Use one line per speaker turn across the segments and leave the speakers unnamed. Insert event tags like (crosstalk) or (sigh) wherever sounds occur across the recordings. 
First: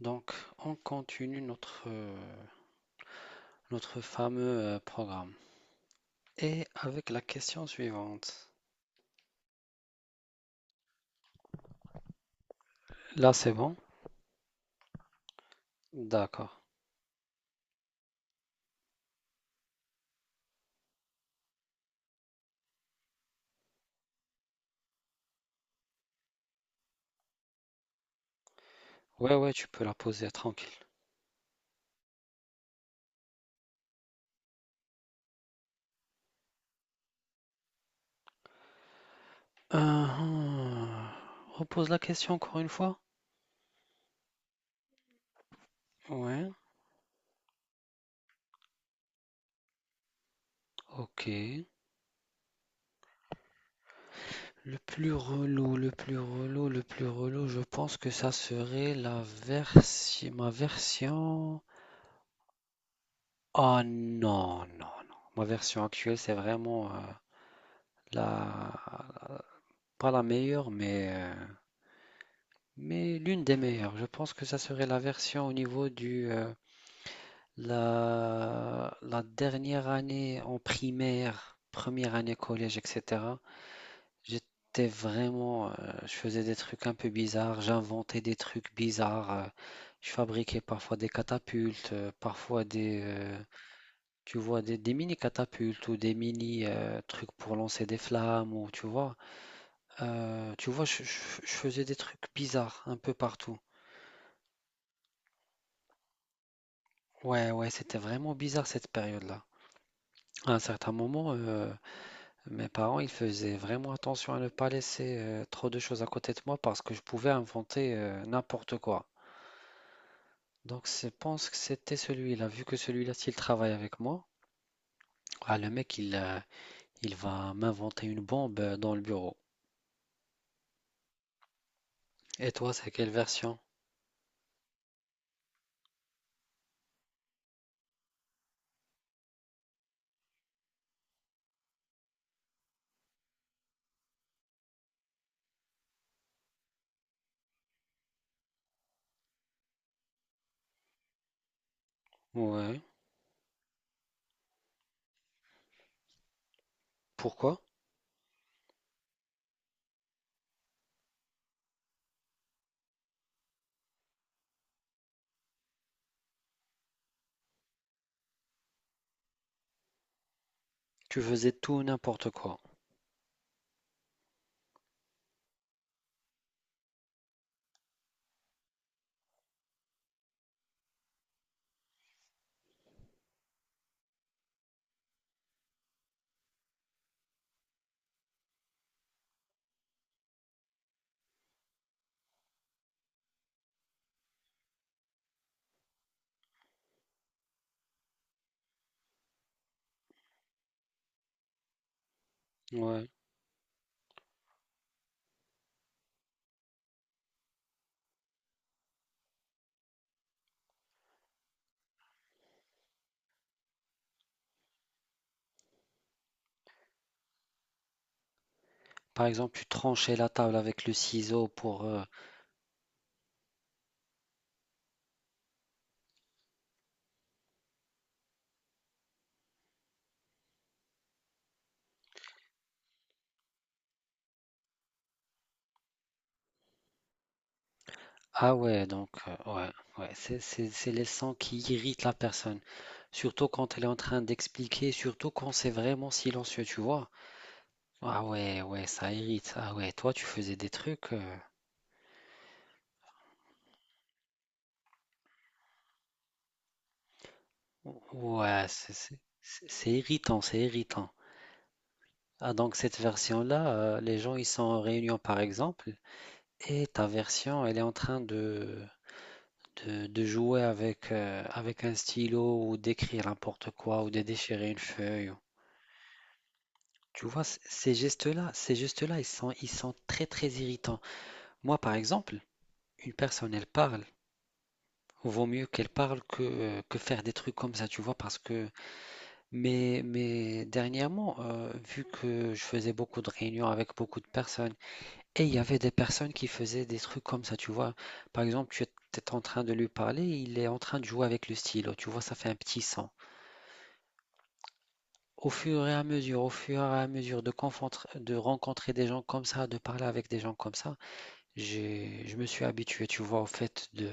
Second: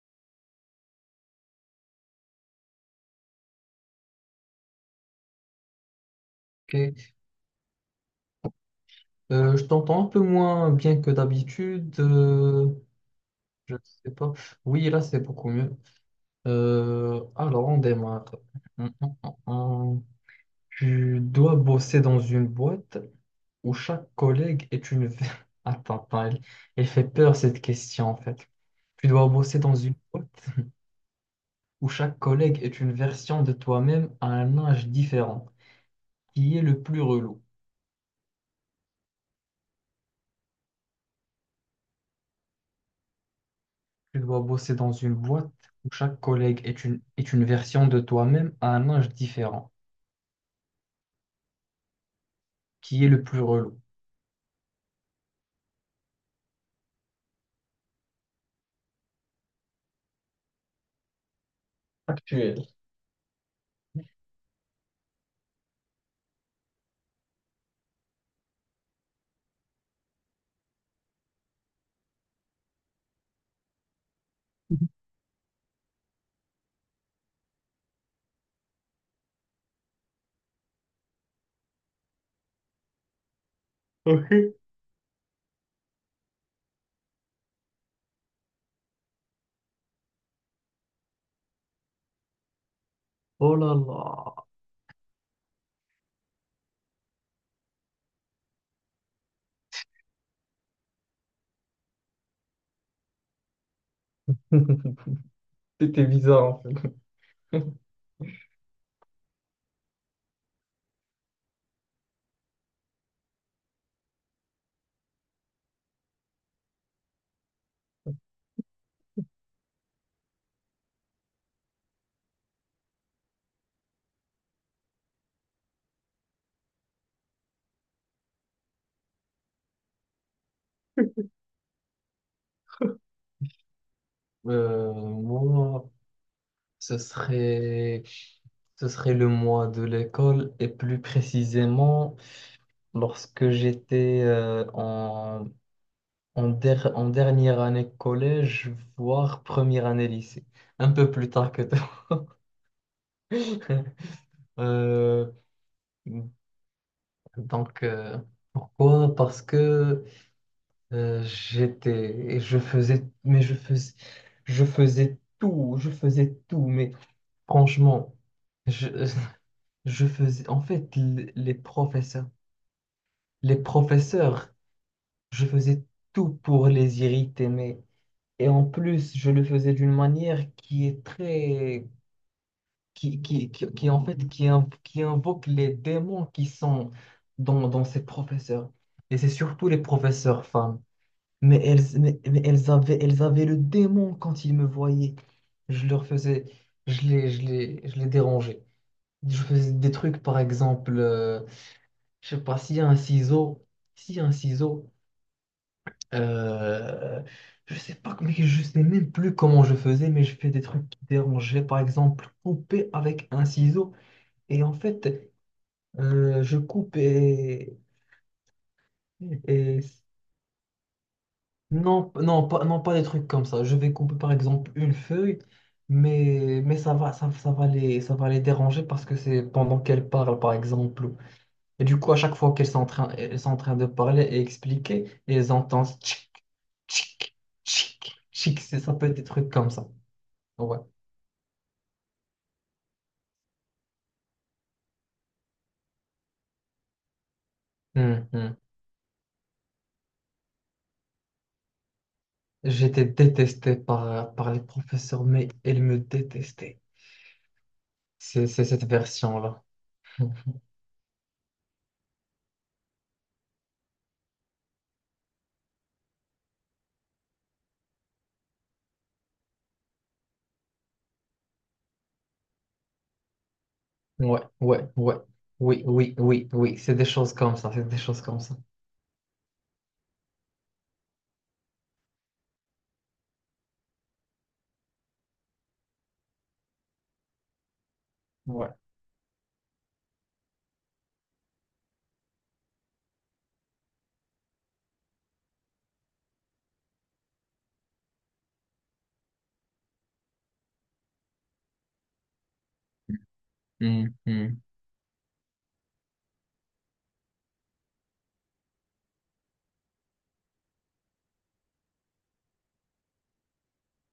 Donc, on continue notre fameux programme. Et avec
Ok.
la question suivante.
Je t'entends un peu moins bien que d'habitude. euh,
Là, c'est
je
bon?
sais pas. Oui, là, c'est beaucoup mieux.
D'accord.
Alors, on démarre. Hum, hum, hum. Tu dois bosser dans une boîte où chaque collègue est une. (laughs) Attends, attends, elle, elle fait peur cette question en fait. Tu dois
Ouais, ouais,
bosser
tu
dans
peux la
une
poser
boîte
tranquille.
où chaque collègue est une version de toi-même à un âge différent. Qui est le plus relou?
Euh, hum, Repose la question encore une fois?
Tu dois bosser dans une boîte où chaque
Ouais,
collègue est une version de toi-même à un âge différent.
ok.
Qui est le plus relou?
Le plus relou, le plus relou, le plus relou, je pense que ça serait ma version.
Actuel. (laughs)
Oh non, non, non. Ma version actuelle, c'est vraiment la, pas la meilleure, mais l'une des meilleures, je pense que ça serait la version au niveau du la dernière année en primaire, première année collège, etc.
Ok.
J'étais je faisais des trucs un peu bizarres, j'inventais des trucs bizarres, je fabriquais parfois des catapultes, parfois
Oh là
tu
là.
vois, des mini catapultes ou des mini trucs pour lancer des flammes ou tu vois, je faisais des trucs bizarres un peu partout.
(laughs) C'était bizarre en fait.
Ouais, ouais,
(laughs)
c'était vraiment bizarre cette période-là. À un certain moment, mes parents, ils faisaient vraiment attention à ne pas laisser trop de choses à côté de moi parce que je pouvais inventer n'importe quoi. Donc, je pense que c'était celui-là. Vu que celui-là, s'il travaille avec moi, ah, le mec, il va m'inventer une bombe dans le bureau. Et toi, c'est quelle version?
Moi, ce serait, ce serait le mois de l'école et plus précisément lorsque j'étais en dernière année collège, voire première année lycée, un peu plus tard que toi.
Ouais.
(laughs) Euh,
Pourquoi?
Donc, pourquoi? Parce que et je faisais, mais je faisais tout, mais franchement, je, (laughs) je faisais, en fait,
Tu
l-
faisais
les
tout
professeurs,
n'importe quoi.
les professeurs, je faisais tout pour les irriter, mais, et en plus, je le faisais d'une manière qui est très, en fait, qui invoque les démons qui sont dans ces professeurs. Et c'est surtout les professeurs femmes. Mais elles avaient le démon quand ils me voyaient. Je leur faisais, je les dérangeais. Je faisais des trucs, par exemple, je sais pas, s'il y a un
Ouais.
ciseau, s'il y a un ciseau, euh, je sais pas, mais je sais même plus comment je faisais, mais je fais des trucs qui dérangeaient. Par exemple, couper avec un ciseau. Et en fait, je coupe et,
Par exemple, tu
et
tranchais la table avec le ciseau pour
Non, non, pas, non, pas des trucs comme ça. Je vais couper par exemple une feuille, mais ça va les déranger parce que c'est pendant qu'elles parlent par exemple. Et du coup, à chaque fois qu'elles sont en train de parler et expliquer, elles entendent tchic, tchic, tchic,
Ah
tchic.
ouais,
Ça peut
donc,
être des
euh,
trucs
ouais,
comme ça.
ouais,
Ouais.
c'est les sons qui irritent la personne. Surtout quand elle est en train d'expliquer, surtout quand c'est vraiment silencieux, tu vois. Ah
Hum, hum.
ouais, ouais, ça irrite. Ah ouais, toi, tu faisais des trucs.
J'étais détesté par les professeurs, mais elles me détestaient. C'est
Ouais,
c'est cette version-là.
c'est
(laughs)
irritant, c'est irritant. Ah, donc, cette version-là, les gens, ils sont en réunion, par exemple, et ta version, elle est en train de jouer avec, avec un stylo ou d'écrire n'importe quoi ou de
Ouais,
déchirer une
ouais, ouais.
feuille.
Oui, oui, oui, oui. C'est des
Tu
choses
vois,
comme ça. C'est des choses comme ça.
ces gestes-là, ils sont très très irritants. Moi, par exemple, une personne, elle parle. Vaut mieux qu'elle parle que faire des trucs comme ça, tu vois, parce que...
Ouais.
Mais dernièrement, vu que je faisais beaucoup de réunions avec beaucoup de personnes, et il y avait des personnes qui faisaient des trucs comme ça, tu vois. Par exemple, tu es en train de lui parler, il est en train de jouer avec le stylo, tu vois, ça fait un petit son.
Hum, hum.
Au fur et à mesure, au fur et à mesure de de rencontrer des gens comme ça, de parler avec des gens comme ça, je me suis habitué, tu vois, au fait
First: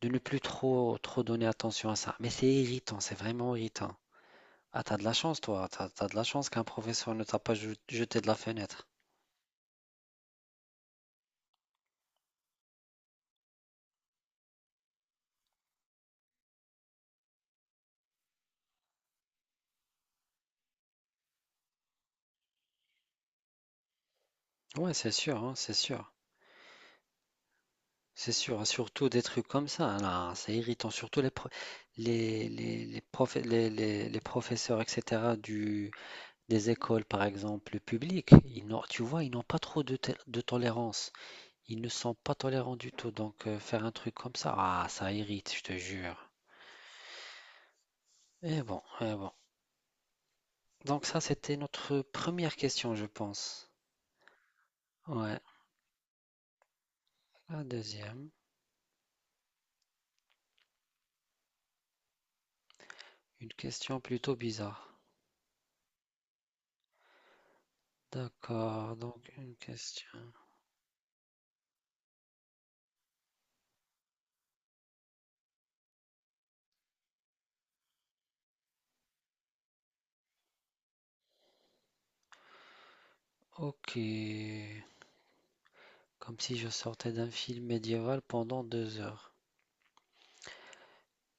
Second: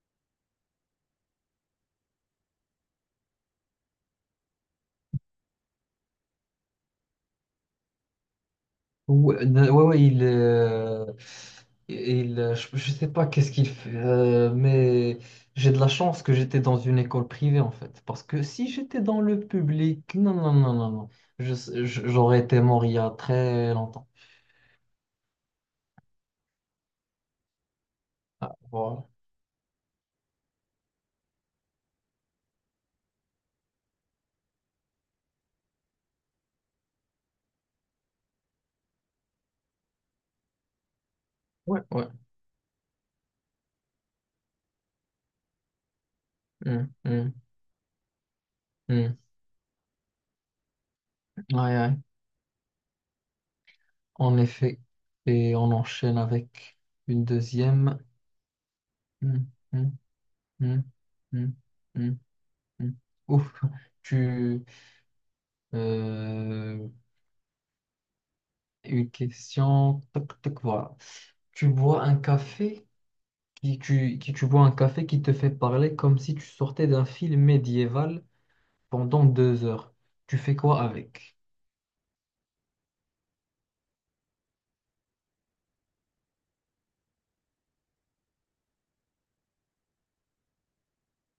de ne plus trop donner attention à ça. Mais c'est irritant, c'est vraiment irritant. Ah, t'as de la chance, toi. T'as de la chance qu'un professeur ne t'a pas jeté de la fenêtre.
Ouais, ouais, ouais, je sais pas qu'est-ce qu'il fait, mais j'ai de la chance que j'étais dans une école privée en fait, parce que si j'étais dans le public, non, non, non, non, non, je- j'aurais été mort il y a très longtemps.
Ouais, c'est sûr, hein, c'est sûr. C'est
Ah,
sûr, hein,
voilà.
surtout des trucs comme ça, hein, là, c'est irritant. Les professeurs, etc., des écoles, par exemple, publiques, ils n'ont, tu vois, ils n'ont pas trop de tolérance.
Ouais,
Ils ne
ouais.
sont pas tolérants du tout, donc faire un truc comme ça, ah, ça irrite, je te jure.
Hum, hum,
Et bon, et
hum.
bon. Donc ça, c'était
Ouais, ouais.
notre première question, je pense.
En effet,
Ouais.
et on enchaîne avec une
La
deuxième.
deuxième,
Hum, hum, hum, hum, hum, hum.
une
Ouf,
question plutôt
tu,
bizarre.
Euh,
D'accord,
une
donc une
question.
question.
Toc, toc, voilà. Tu bois un café qui te fait parler comme si tu sortais d'un film médiéval pendant 2 heures. Tu fais quoi avec?
Ok. Comme si je sortais d'un film médiéval pendant deux heures.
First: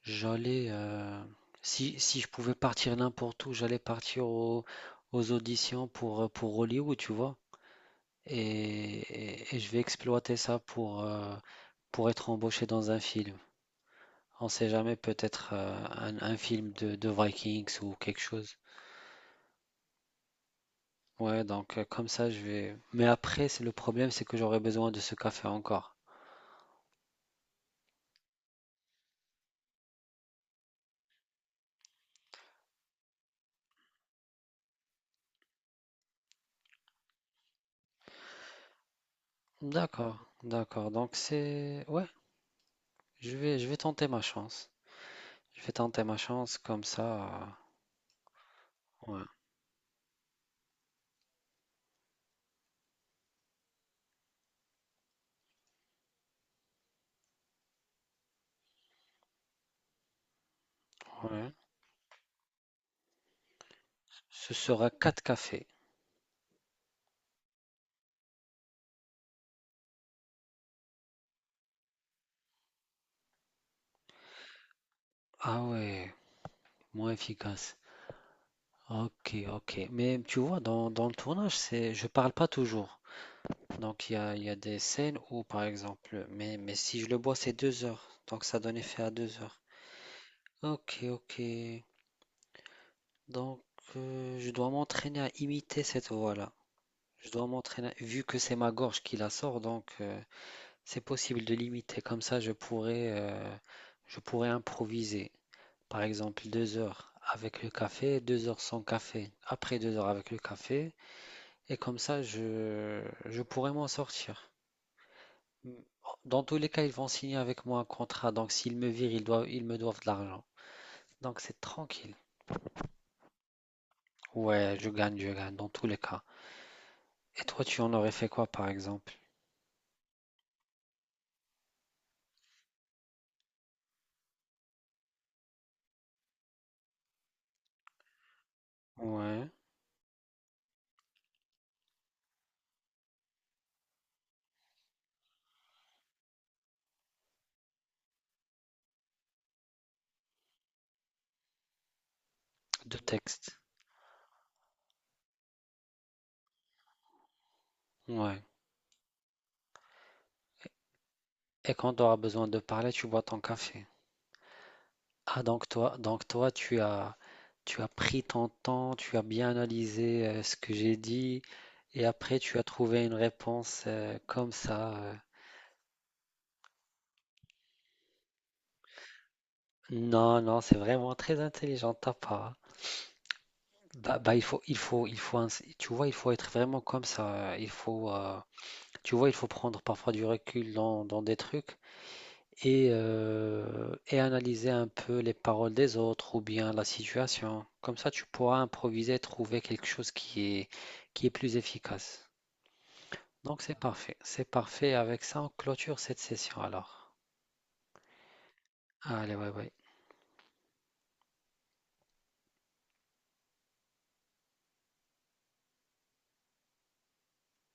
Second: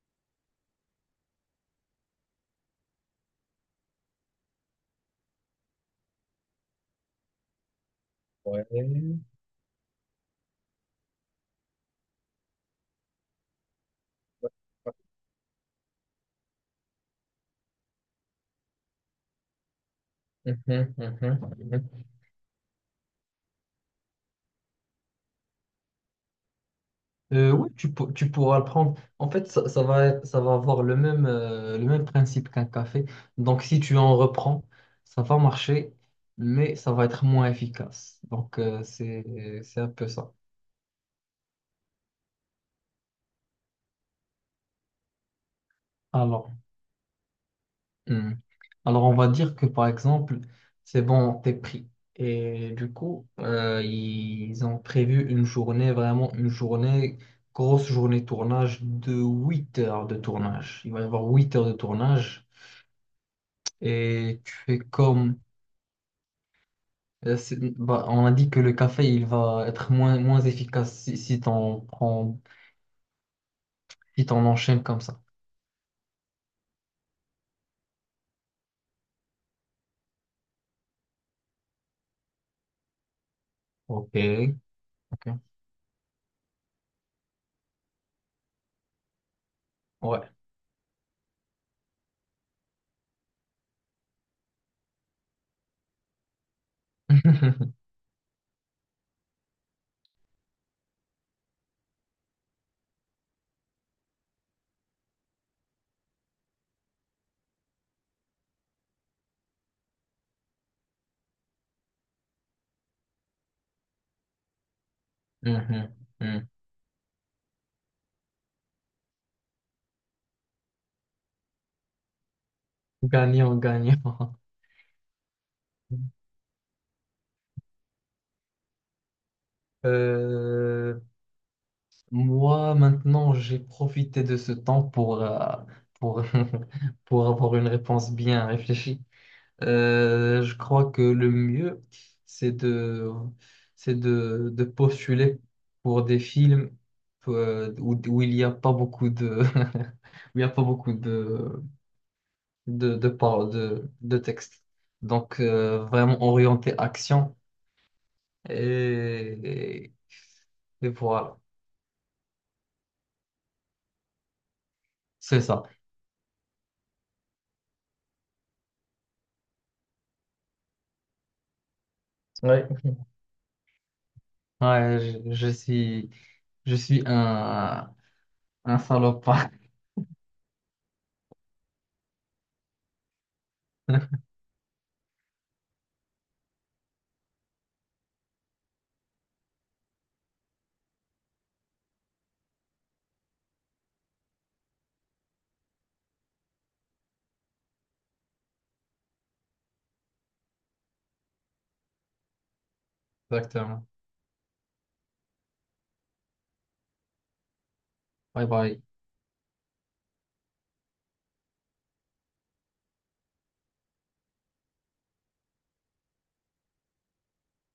J'allais... euh, Si, si je pouvais partir n'importe où, aux auditions pour Hollywood, tu vois. Et,
Ouais. (laughs)
et je vais exploiter ça pour être embauché dans un film. On sait jamais, peut-être un film de Vikings ou quelque chose.
Mhm, mhm,
Ouais, donc
mhm.
comme ça, je vais. Mais après, c'est le problème, c'est que j'aurai besoin de ce café encore.
Oui, tu pourras le prendre. En fait, ça va avoir le même principe qu'un café. Donc, si tu en reprends, ça va marcher, mais ça va être moins efficace. Donc, c'est un peu
D'accord,
ça.
d'accord. Donc c'est. Ouais, je vais tenter ma chance. Je vais tenter ma
Alors.
chance comme ça.
Hmm. Alors, on
Ouais,
va dire que par exemple, c'est bon, t'es pris. Et du coup, ils ont prévu une journée, vraiment une journée, grosse journée de tournage de 8 heures de tournage. Il va y avoir
ouais.
8 heures de tournage. Et
Ce
tu fais
sera quatre
comme.
cafés.
Bah, on a dit que le café, il va être moins efficace si, t'en prends, si t'en enchaînes comme ça.
Ah ouais, moins efficace. Ok, ok. Mais tu vois, dans le tournage, c'est, je parle pas toujours. Donc
Ok,
il y a des scènes
ok.
où, par exemple, mais si je le bois, c'est deux heures. Donc ça donne effet à deux heures.
Ouais.
Ok, ok. Donc je dois m'entraîner à imiter cette voix-là. Je dois
(laughs)
m'entraîner, vu que c'est ma gorge qui la sort, donc c'est possible de l'imiter. Comme ça, je pourrais improviser. Par exemple, deux heures avec le café, deux heures sans café. Après deux heures avec le café. Et comme ça, je pourrais m'en sortir. Mm.
Mhm,
Dans
mhm.
tous les cas, ils vont signer avec moi un contrat. Donc, s'ils me virent, ils me doivent de l'argent. Donc, c'est tranquille.
Gagnant, gagnant.
Ouais, je gagne, dans tous les cas.
(laughs)
Et toi, tu en aurais fait quoi, par exemple?
Euh, Moi, maintenant, j'ai profité de ce temps pour, (laughs) pour avoir une réponse bien réfléchie.
Ouais,
Je crois que le mieux, c'est de, c'est de postuler pour des films où il n'y a pas beaucoup de, (laughs) où il n'y a pas beaucoup de,
de
paroles,
texte.
de texte. Donc, vraiment orienté action.
Ouais.
Et, et et voilà,
Et quand tu auras besoin de parler, tu bois ton café.
c'est
Ah,
ça.
donc toi, tu as pris ton temps, tu as bien analysé ce que j'ai dit, et après, tu as
Ouais.
trouvé une réponse comme ça.
Ouais, je suis un salopard.
Non, non, c'est vraiment très intelligent de ta part. Bah,
(laughs)
bah, tu vois, il faut être vraiment comme ça. Tu vois, il faut prendre parfois du recul dans, dans des trucs et analyser un peu les paroles des autres ou bien la situation. Comme ça, tu pourras improviser, trouver quelque chose qui est plus efficace. Donc, c'est
Exactement.
parfait. C'est parfait. Avec ça, on clôture cette session alors.
Bye bye.
Allez, ouais, ouais.